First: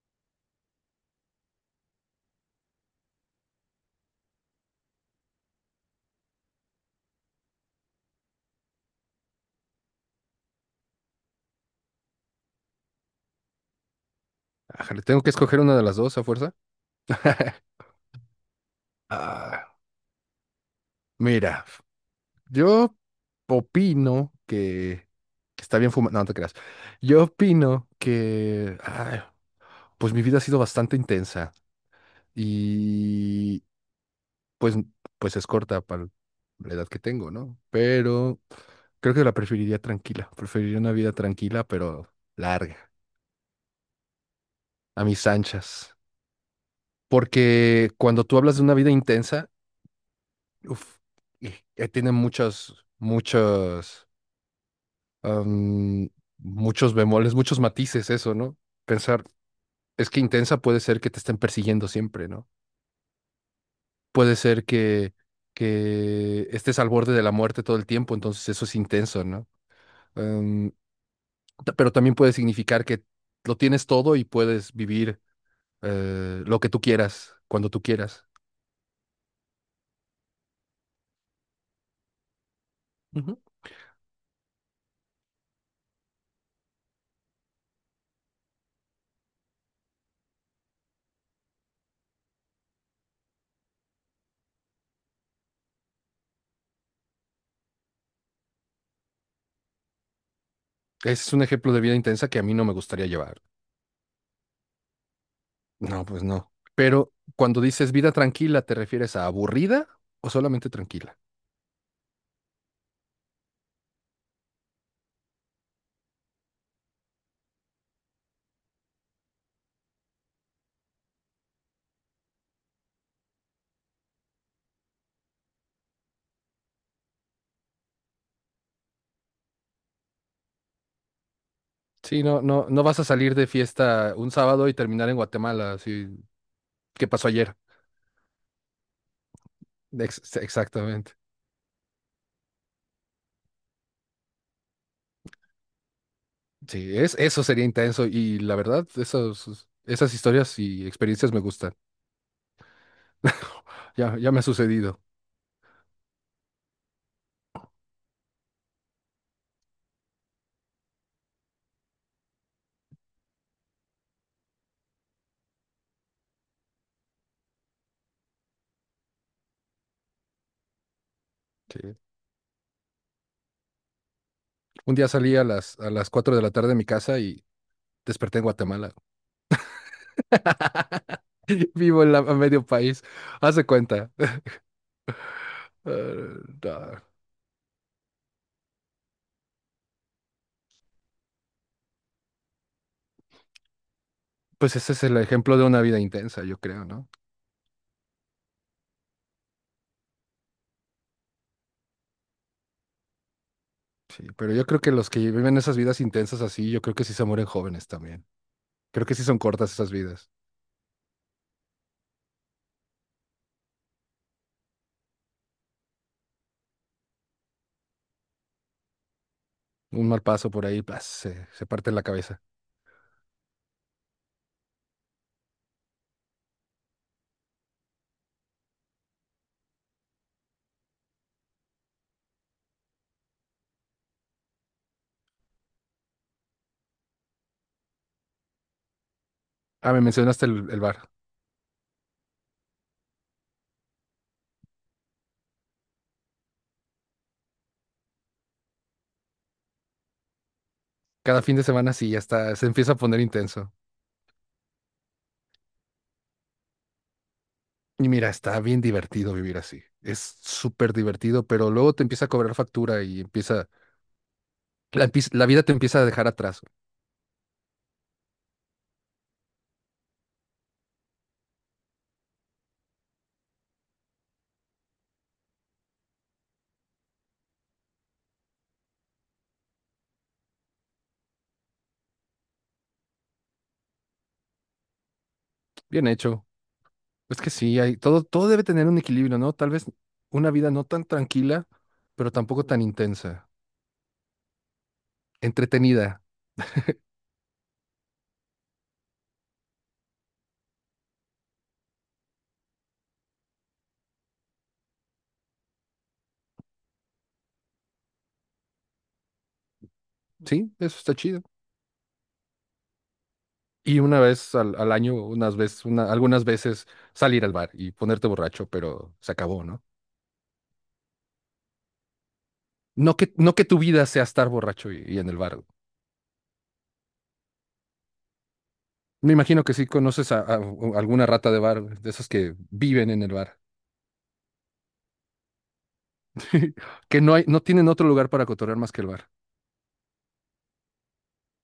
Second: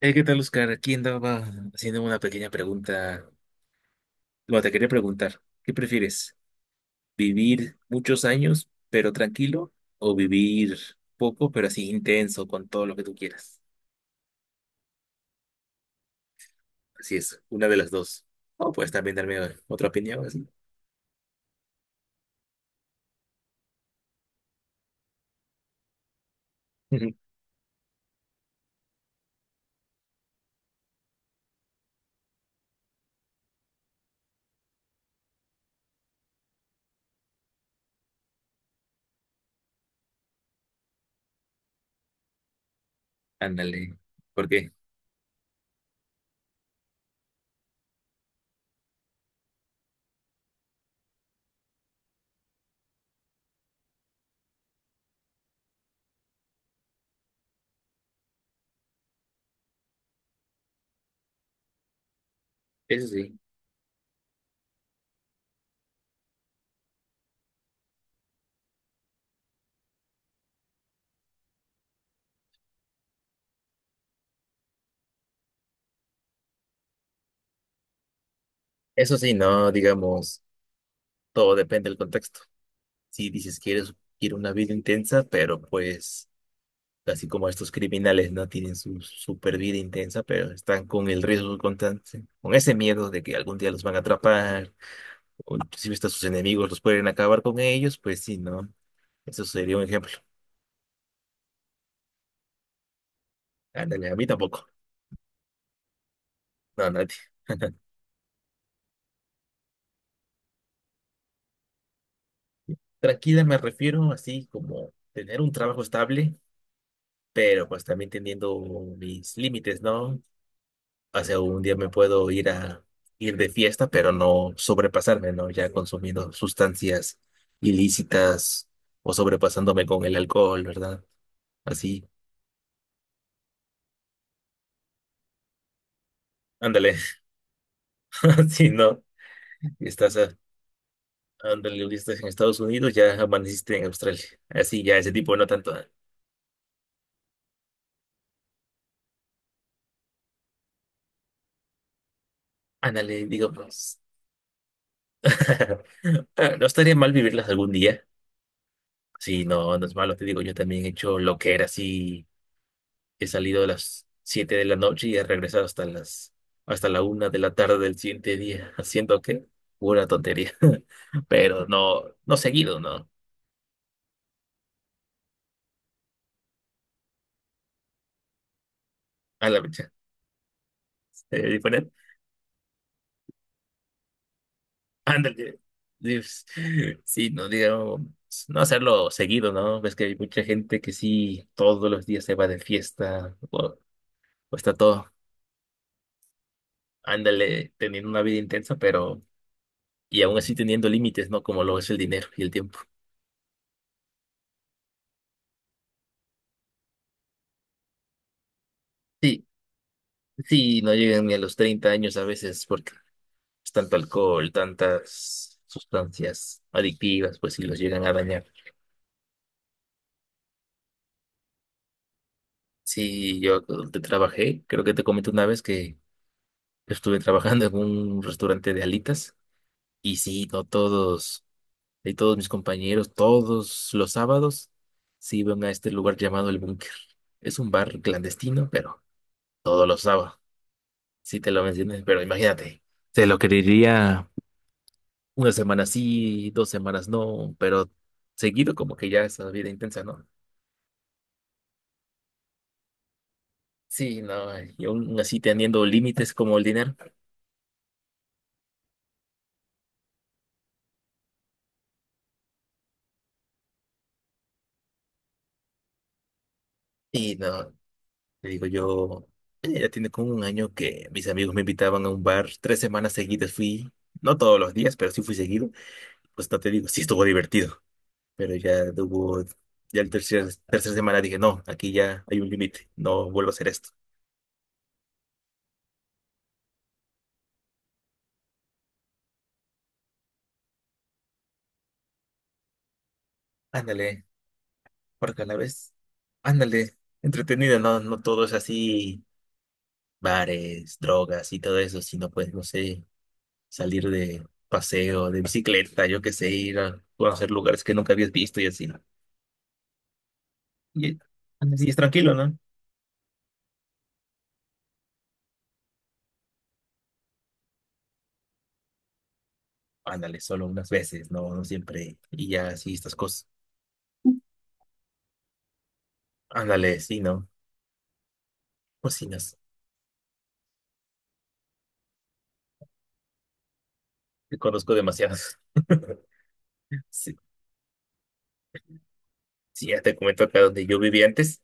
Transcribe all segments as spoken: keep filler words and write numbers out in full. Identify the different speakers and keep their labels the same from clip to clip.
Speaker 1: Eh, ¿qué tal, Oscar? Aquí andaba haciendo una pequeña pregunta. Bueno, te quería preguntar, ¿qué prefieres? ¿Vivir muchos años, pero tranquilo? ¿O vivir poco, pero así intenso, con todo lo que tú quieras?
Speaker 2: Ajá, le tengo que escoger una de las dos a fuerza.
Speaker 1: Así es, una de las dos. O puedes también darme
Speaker 2: Ah,
Speaker 1: otra opinión, así.
Speaker 2: mira, yo opino que, que está bien fumar. No, no te creas. Yo opino que, ay, pues mi vida ha sido bastante intensa y pues, pues es corta para la edad que tengo, ¿no? Pero creo que la preferiría tranquila. Preferiría una vida tranquila, pero larga,
Speaker 1: Ándale. ¿Por qué?
Speaker 2: a mis anchas. Porque cuando tú hablas de una vida intensa, Uf, y, eh, tiene muchas, muchas, am, muchos bemoles, muchos matices eso, ¿no? Pensar, es que intensa puede ser que te estén persiguiendo siempre, ¿no?
Speaker 1: Eso sí.
Speaker 2: Puede ser que, que estés al borde de la muerte todo el tiempo, entonces eso es intenso, ¿no? Am, ta- pero también puede significar que lo tienes todo y puedes vivir eh, lo que tú quieras, cuando tú quieras.
Speaker 1: Eso sí, no, digamos, todo depende del contexto. Si
Speaker 2: Ujú.
Speaker 1: dices, quieres, quiero una vida intensa, pero pues, así como estos criminales no tienen su super vida intensa, pero están con el riesgo constante, con ese miedo de que algún día los van a atrapar, o inclusive hasta sus enemigos los pueden acabar con ellos, pues sí, ¿no? Eso sería un ejemplo.
Speaker 2: Ese es un ejemplo de vida intensa que a mí no me gustaría llevar.
Speaker 1: Ándale, a mí tampoco.
Speaker 2: No, pues no.
Speaker 1: No,
Speaker 2: Pero
Speaker 1: nadie.
Speaker 2: cuando dices vida tranquila, ¿te refieres a aburrida o solamente tranquila?
Speaker 1: Tranquila me refiero así como tener un trabajo estable, pero pues también teniendo mis límites, ¿no? O sea, un día me puedo ir a ir de fiesta, pero no sobrepasarme, ¿no? Ya consumiendo sustancias ilícitas o sobrepasándome con el alcohol, ¿verdad? Así,
Speaker 2: Sí, no, no, no vas a salir de fiesta un sábado y terminar en Guatemala, así,
Speaker 1: ándale,
Speaker 2: ¿qué pasó ayer?
Speaker 1: así no. Estás, a-
Speaker 2: Ex- exactamente.
Speaker 1: Ándale, estás en Estados Unidos, ya amaneciste en Australia. Así, ya ese tipo, no tanto. ah,
Speaker 2: Sí, es, eso sería intenso y la verdad, esos, esas historias y experiencias me gustan.
Speaker 1: Ándale, digamos.
Speaker 2: Ya, ya me ha sucedido.
Speaker 1: Ah, No estaría mal vivirlas algún día. Sí, no, no es malo, te digo, yo también he hecho lo que era así. He salido a las siete de la noche y he regresado hasta las hasta la una de la tarde del siguiente día, haciendo que pura tontería. Pero
Speaker 2: Sí.
Speaker 1: no, no seguido, no.
Speaker 2: Un día salí a las, a las cuatro de la tarde de mi casa y desperté en Guatemala.
Speaker 1: A la fecha. Eh, diferente.
Speaker 2: Vivo en la, a medio país. Haz de cuenta.
Speaker 1: Ándale.
Speaker 2: Ah,
Speaker 1: Dios.
Speaker 2: no.
Speaker 1: Sí, no digamos, no hacerlo seguido, ¿no? Ves que hay mucha gente que sí, todos los días se va de fiesta, o, o está
Speaker 2: Pues ese es
Speaker 1: todo,
Speaker 2: el ejemplo de una vida intensa, yo creo, ¿no?
Speaker 1: ándale, teniendo una vida intensa, pero, y aún así teniendo límites, ¿no? Como lo es el dinero y el tiempo.
Speaker 2: Sí, pero yo creo que los que viven esas vidas intensas así, yo creo que sí se mueren jóvenes también. Creo que sí son
Speaker 1: Sí.
Speaker 2: cortas esas vidas.
Speaker 1: Sí, no llegan ni a los treinta años a veces porque es tanto alcohol, tantas sustancias adictivas, pues si los llegan a dañar.
Speaker 2: Un mal paso por ahí, pas, se, se parte la cabeza.
Speaker 1: Sí, yo te trabajé, creo que te comenté una vez que estuve trabajando en un restaurante de alitas y sí, no todos, y todos mis compañeros, todos los sábados se iban a este lugar llamado El Búnker. Es un bar clandestino, pero todos
Speaker 2: Ah,
Speaker 1: los
Speaker 2: me
Speaker 1: sábados,
Speaker 2: mencionaste el, el bar.
Speaker 1: sí te lo mencioné, pero imagínate, se lo quería una semana sí, dos semanas no, pero seguido como que ya esa vida intensa, ¿no?
Speaker 2: Cada fin de semana sí, ya está, se empieza a poner intenso.
Speaker 1: Sí, no, y aún así teniendo límites como el dinero.
Speaker 2: Y mira, está bien divertido vivir así. Es súper divertido, pero luego te empieza a cobrar factura y empieza, la, empieza- la vida te empieza a dejar atrás.
Speaker 1: Y no, te digo yo, eh, ya tiene como un año que mis amigos me invitaban a un bar, tres semanas seguidas fui, no todos los días, pero sí fui seguido. Pues no te digo, sí estuvo divertido, pero ya hubo, ya el tercer, tercera semana dije, no, aquí ya hay un límite, no vuelvo a hacer esto.
Speaker 2: Bien hecho. Es que sí, hay, todo, todo debe tener un equilibrio, ¿no? Tal vez una vida no tan tranquila, pero tampoco tan intensa,
Speaker 1: Ándale, porque a la vez,
Speaker 2: entretenida,
Speaker 1: ándale, entretenido, no, no todo es así, bares, drogas y todo eso, sino pues, no sé, salir de paseo, de bicicleta, yo qué sé, ir a conocer lugares que nunca habías visto y así, ¿no?
Speaker 2: ¿sí? Eso está
Speaker 1: Y,
Speaker 2: chido.
Speaker 1: así es tranquilo, ¿no?
Speaker 2: Y una vez al, al año, unas veces, una- algunas veces salir al bar y ponerte borracho, pero se acabó, ¿no?
Speaker 1: Ándale, solo unas veces, ¿no? No siempre. Y ya así estas
Speaker 2: No que,
Speaker 1: cosas.
Speaker 2: no que tu vida sea estar borracho y, y en el bar.
Speaker 1: Ándale, sí, ¿no? Pues sí,
Speaker 2: Me
Speaker 1: no sé,
Speaker 2: imagino que sí conoces a, a- a alguna rata de bar, de esos que viven en el bar,
Speaker 1: te conozco demasiadas.
Speaker 2: que no
Speaker 1: Sí,
Speaker 2: hay, no tienen otro lugar para cotorrear más que el bar.
Speaker 1: sí, ya te comento acá donde yo vivía antes.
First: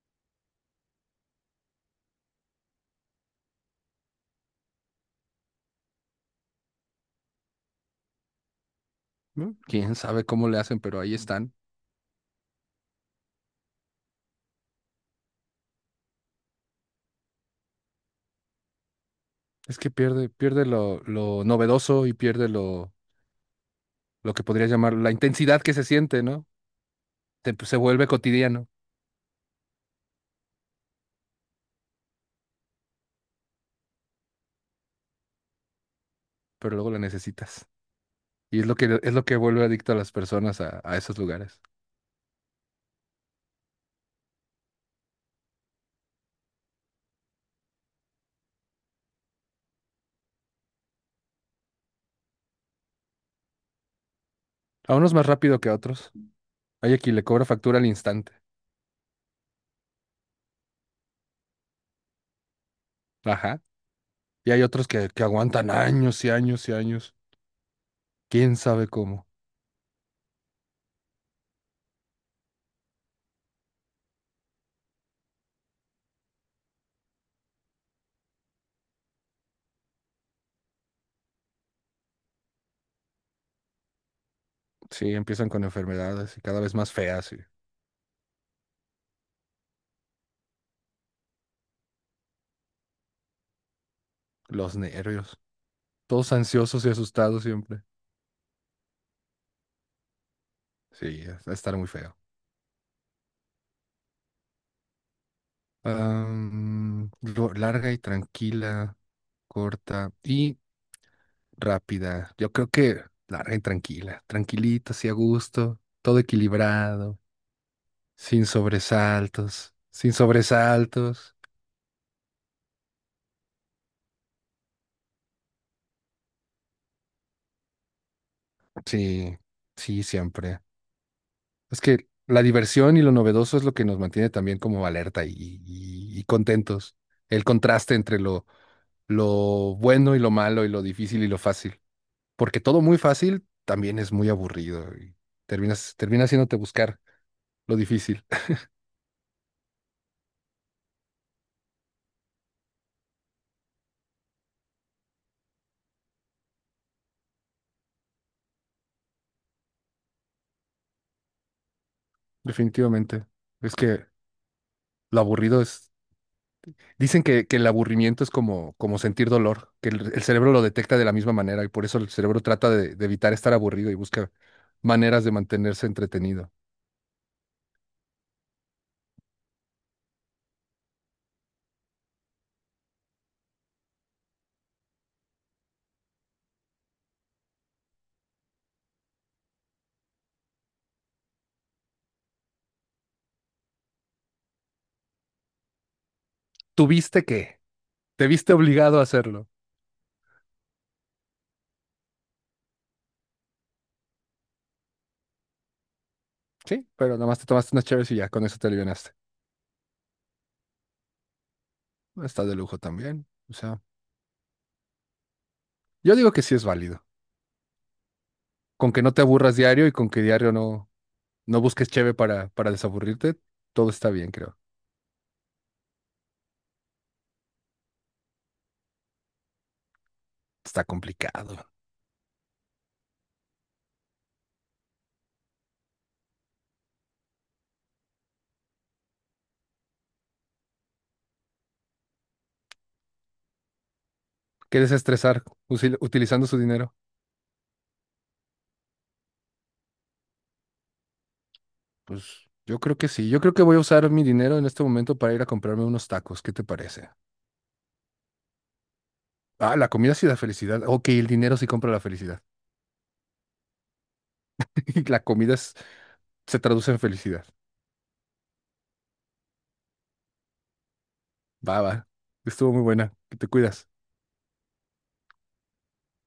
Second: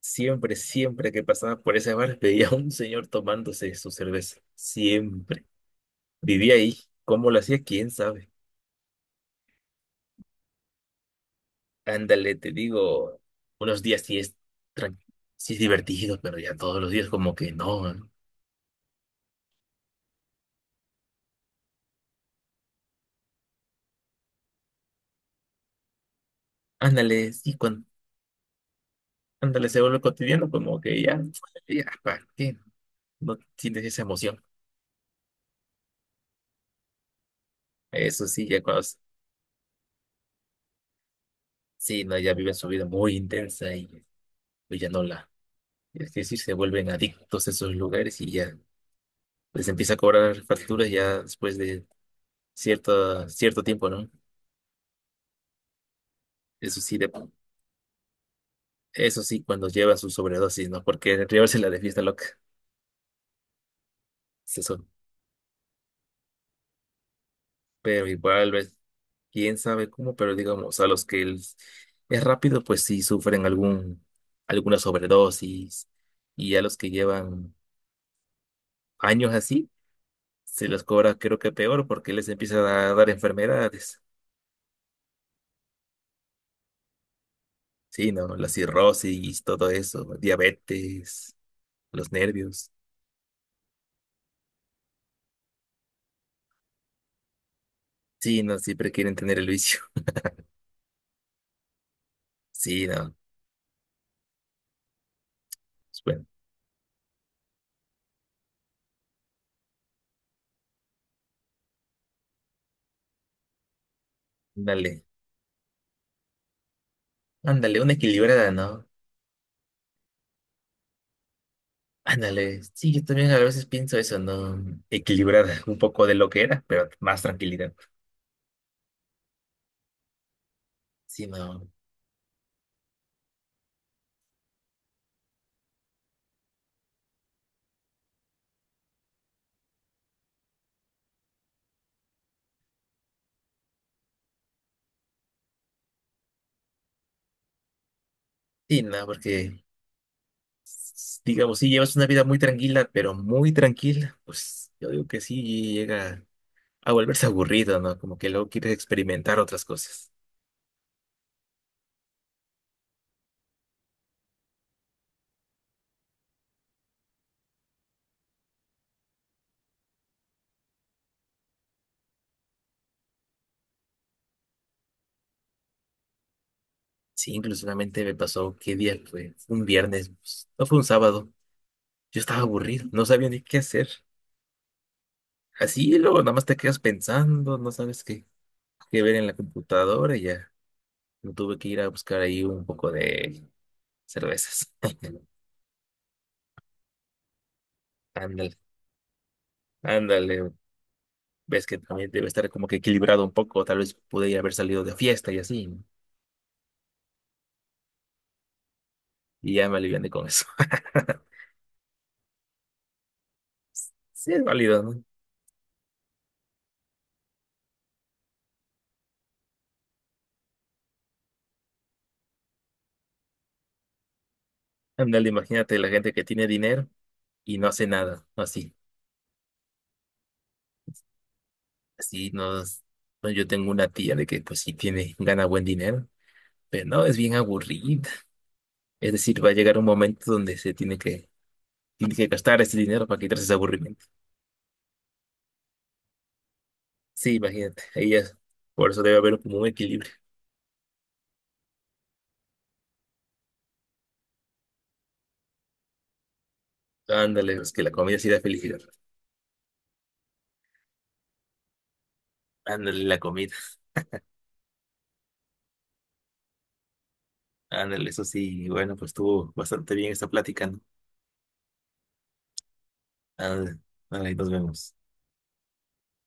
Speaker 1: Siempre, siempre que pasaba por ese bar, veía a un señor tomándose su cerveza. Siempre. Vivía ahí. ¿Cómo lo hacía? ¿Quién sabe?
Speaker 2: ¿No? Quién sabe cómo le hacen, pero ahí están.
Speaker 1: Ándale, te digo, unos días sí es, tran- sí es divertido, pero ya todos los días como que no. ¿No?
Speaker 2: Es que pierde, pierde lo, lo novedoso y pierde lo, lo que podrías llamar la intensidad que se siente, ¿no?
Speaker 1: Ándale,
Speaker 2: Te-
Speaker 1: sí,
Speaker 2: pues, se
Speaker 1: cuando,
Speaker 2: vuelve cotidiano,
Speaker 1: ándale, se vuelve cotidiano, como que ya, ya, ¿para qué? No tienes esa emoción.
Speaker 2: pero luego la necesitas.
Speaker 1: Eso sí,
Speaker 2: Y
Speaker 1: ya
Speaker 2: es lo
Speaker 1: cuando, s-
Speaker 2: que, es lo que vuelve adicto a las personas a, a esos lugares.
Speaker 1: sí, no, ya viven su vida muy intensa y pues ya no la, es decir, se vuelven adictos a esos lugares y ya les empieza a cobrar facturas ya después de cierto, cierto tiempo, ¿no?
Speaker 2: A unos más rápido que a otros.
Speaker 1: Eso
Speaker 2: Hay
Speaker 1: sí,
Speaker 2: a
Speaker 1: de,
Speaker 2: quien le cobra factura al instante.
Speaker 1: eso sí, cuando lleva su sobredosis, ¿no? Porque llevársela de fiesta loca.
Speaker 2: Ajá. Y hay otros que, que aguantan años y años y años.
Speaker 1: Pero igual,
Speaker 2: ¿Quién
Speaker 1: ves,
Speaker 2: sabe cómo?
Speaker 1: quién sabe cómo, pero digamos, a los que el- es rápido, pues sí sufren algún, alguna sobredosis. Y a los que llevan años así, se les cobra creo que peor porque les empieza a dar enfermedades.
Speaker 2: Sí, empiezan con enfermedades y cada vez más feas y
Speaker 1: Sí, no, la cirrosis, todo eso, diabetes, los nervios.
Speaker 2: los nervios. Todos ansiosos y asustados siempre.
Speaker 1: Sí, no, siempre quieren tener el vicio.
Speaker 2: Sí, va a estar muy feo.
Speaker 1: Sí, no. Pues bueno,
Speaker 2: Am, ro- larga y tranquila, corta y rápida. Yo creo que larga y tranquila, tranquilita,
Speaker 1: ándale,
Speaker 2: así a gusto, todo equilibrado,
Speaker 1: ándale, una
Speaker 2: sin
Speaker 1: equilibrada, ¿no?
Speaker 2: sobresaltos, sin sobresaltos.
Speaker 1: Ándale, sí, yo también a veces pienso eso, ¿no? Equilibrar un poco de lo que era, pero más tranquilidad.
Speaker 2: Sí, sí, siempre.
Speaker 1: Sí, no,
Speaker 2: Es que la diversión y lo novedoso es lo que nos mantiene también como alerta y, y- y contentos. El contraste entre lo, lo bueno y lo malo y lo difícil y lo fácil. Porque todo muy fácil también es muy aburrido y terminas, termina haciéndote buscar lo difícil,
Speaker 1: sí, no, porque s- digamos, si llevas una vida muy tranquila, pero muy tranquila, pues yo digo que sí llega a volverse aburrido, ¿no? Como que luego quieres experimentar otras cosas.
Speaker 2: definitivamente. Es que lo aburrido es... Dicen que, que el aburrimiento es como, como sentir dolor, que el, el cerebro lo detecta de la misma manera y por eso el cerebro trata de, de evitar estar aburrido y busca maneras de mantenerse entretenido.
Speaker 1: Sí, inclusivamente me pasó, ¿qué día fue? Fue Un viernes, pues, no fue un sábado. Yo estaba aburrido, no sabía ni qué hacer. Así, y luego nada más te quedas pensando, no sabes qué, qué ver en la computadora y ya. Me tuve que ir a buscar ahí un poco de cervezas.
Speaker 2: ¿Tuviste que? ¿Te viste
Speaker 1: Ándale,
Speaker 2: obligado a hacerlo?
Speaker 1: ándale. Ves que también debe estar como que equilibrado un poco. Tal vez pude haber salido de fiesta y así. ¿No?
Speaker 2: Sí, pero nada más te tomaste unas chaves y ya con eso te alivianaste.
Speaker 1: Y ya me aliviané con eso.
Speaker 2: Está de lujo también. O sea,
Speaker 1: Sí, es válido, ¿no?
Speaker 2: yo digo que sí es válido. Con que no te aburras diario y con que diario no, no busques cheve para, para desaburrirte. Todo está bien, creo.
Speaker 1: Ándale, imagínate la gente que tiene dinero y no hace nada. ¿No? Así,
Speaker 2: Está complicado.
Speaker 1: así nos, no, yo tengo una tía de que pues sí tiene, gana buen dinero, pero no, es bien aburrida. Es decir, va a llegar un momento donde se tiene que, tiene que gastar ese dinero para quitarse ese aburrimiento.
Speaker 2: ¿Quieres estresar usil- utilizando su dinero?
Speaker 1: Sí, imagínate, ahí es. Por eso debe haber como un equilibrio.
Speaker 2: Pues yo creo que sí. Yo creo que voy a usar mi dinero en este momento para ir a comprarme unos tacos. ¿Qué te parece?
Speaker 1: Ándale, es que la comida sí da felicidad.
Speaker 2: Ah, la comida sí da felicidad. Ok, el dinero sí compra la felicidad.
Speaker 1: Ándale, la comida.
Speaker 2: La comida es- Se traduce en felicidad.
Speaker 1: Ándale, eso sí. Bueno, pues estuvo bastante bien esta plática, ¿no?
Speaker 2: Va, va. Estuvo muy buena. Que te
Speaker 1: Ándale,
Speaker 2: cuidas.
Speaker 1: ándale, nos vemos.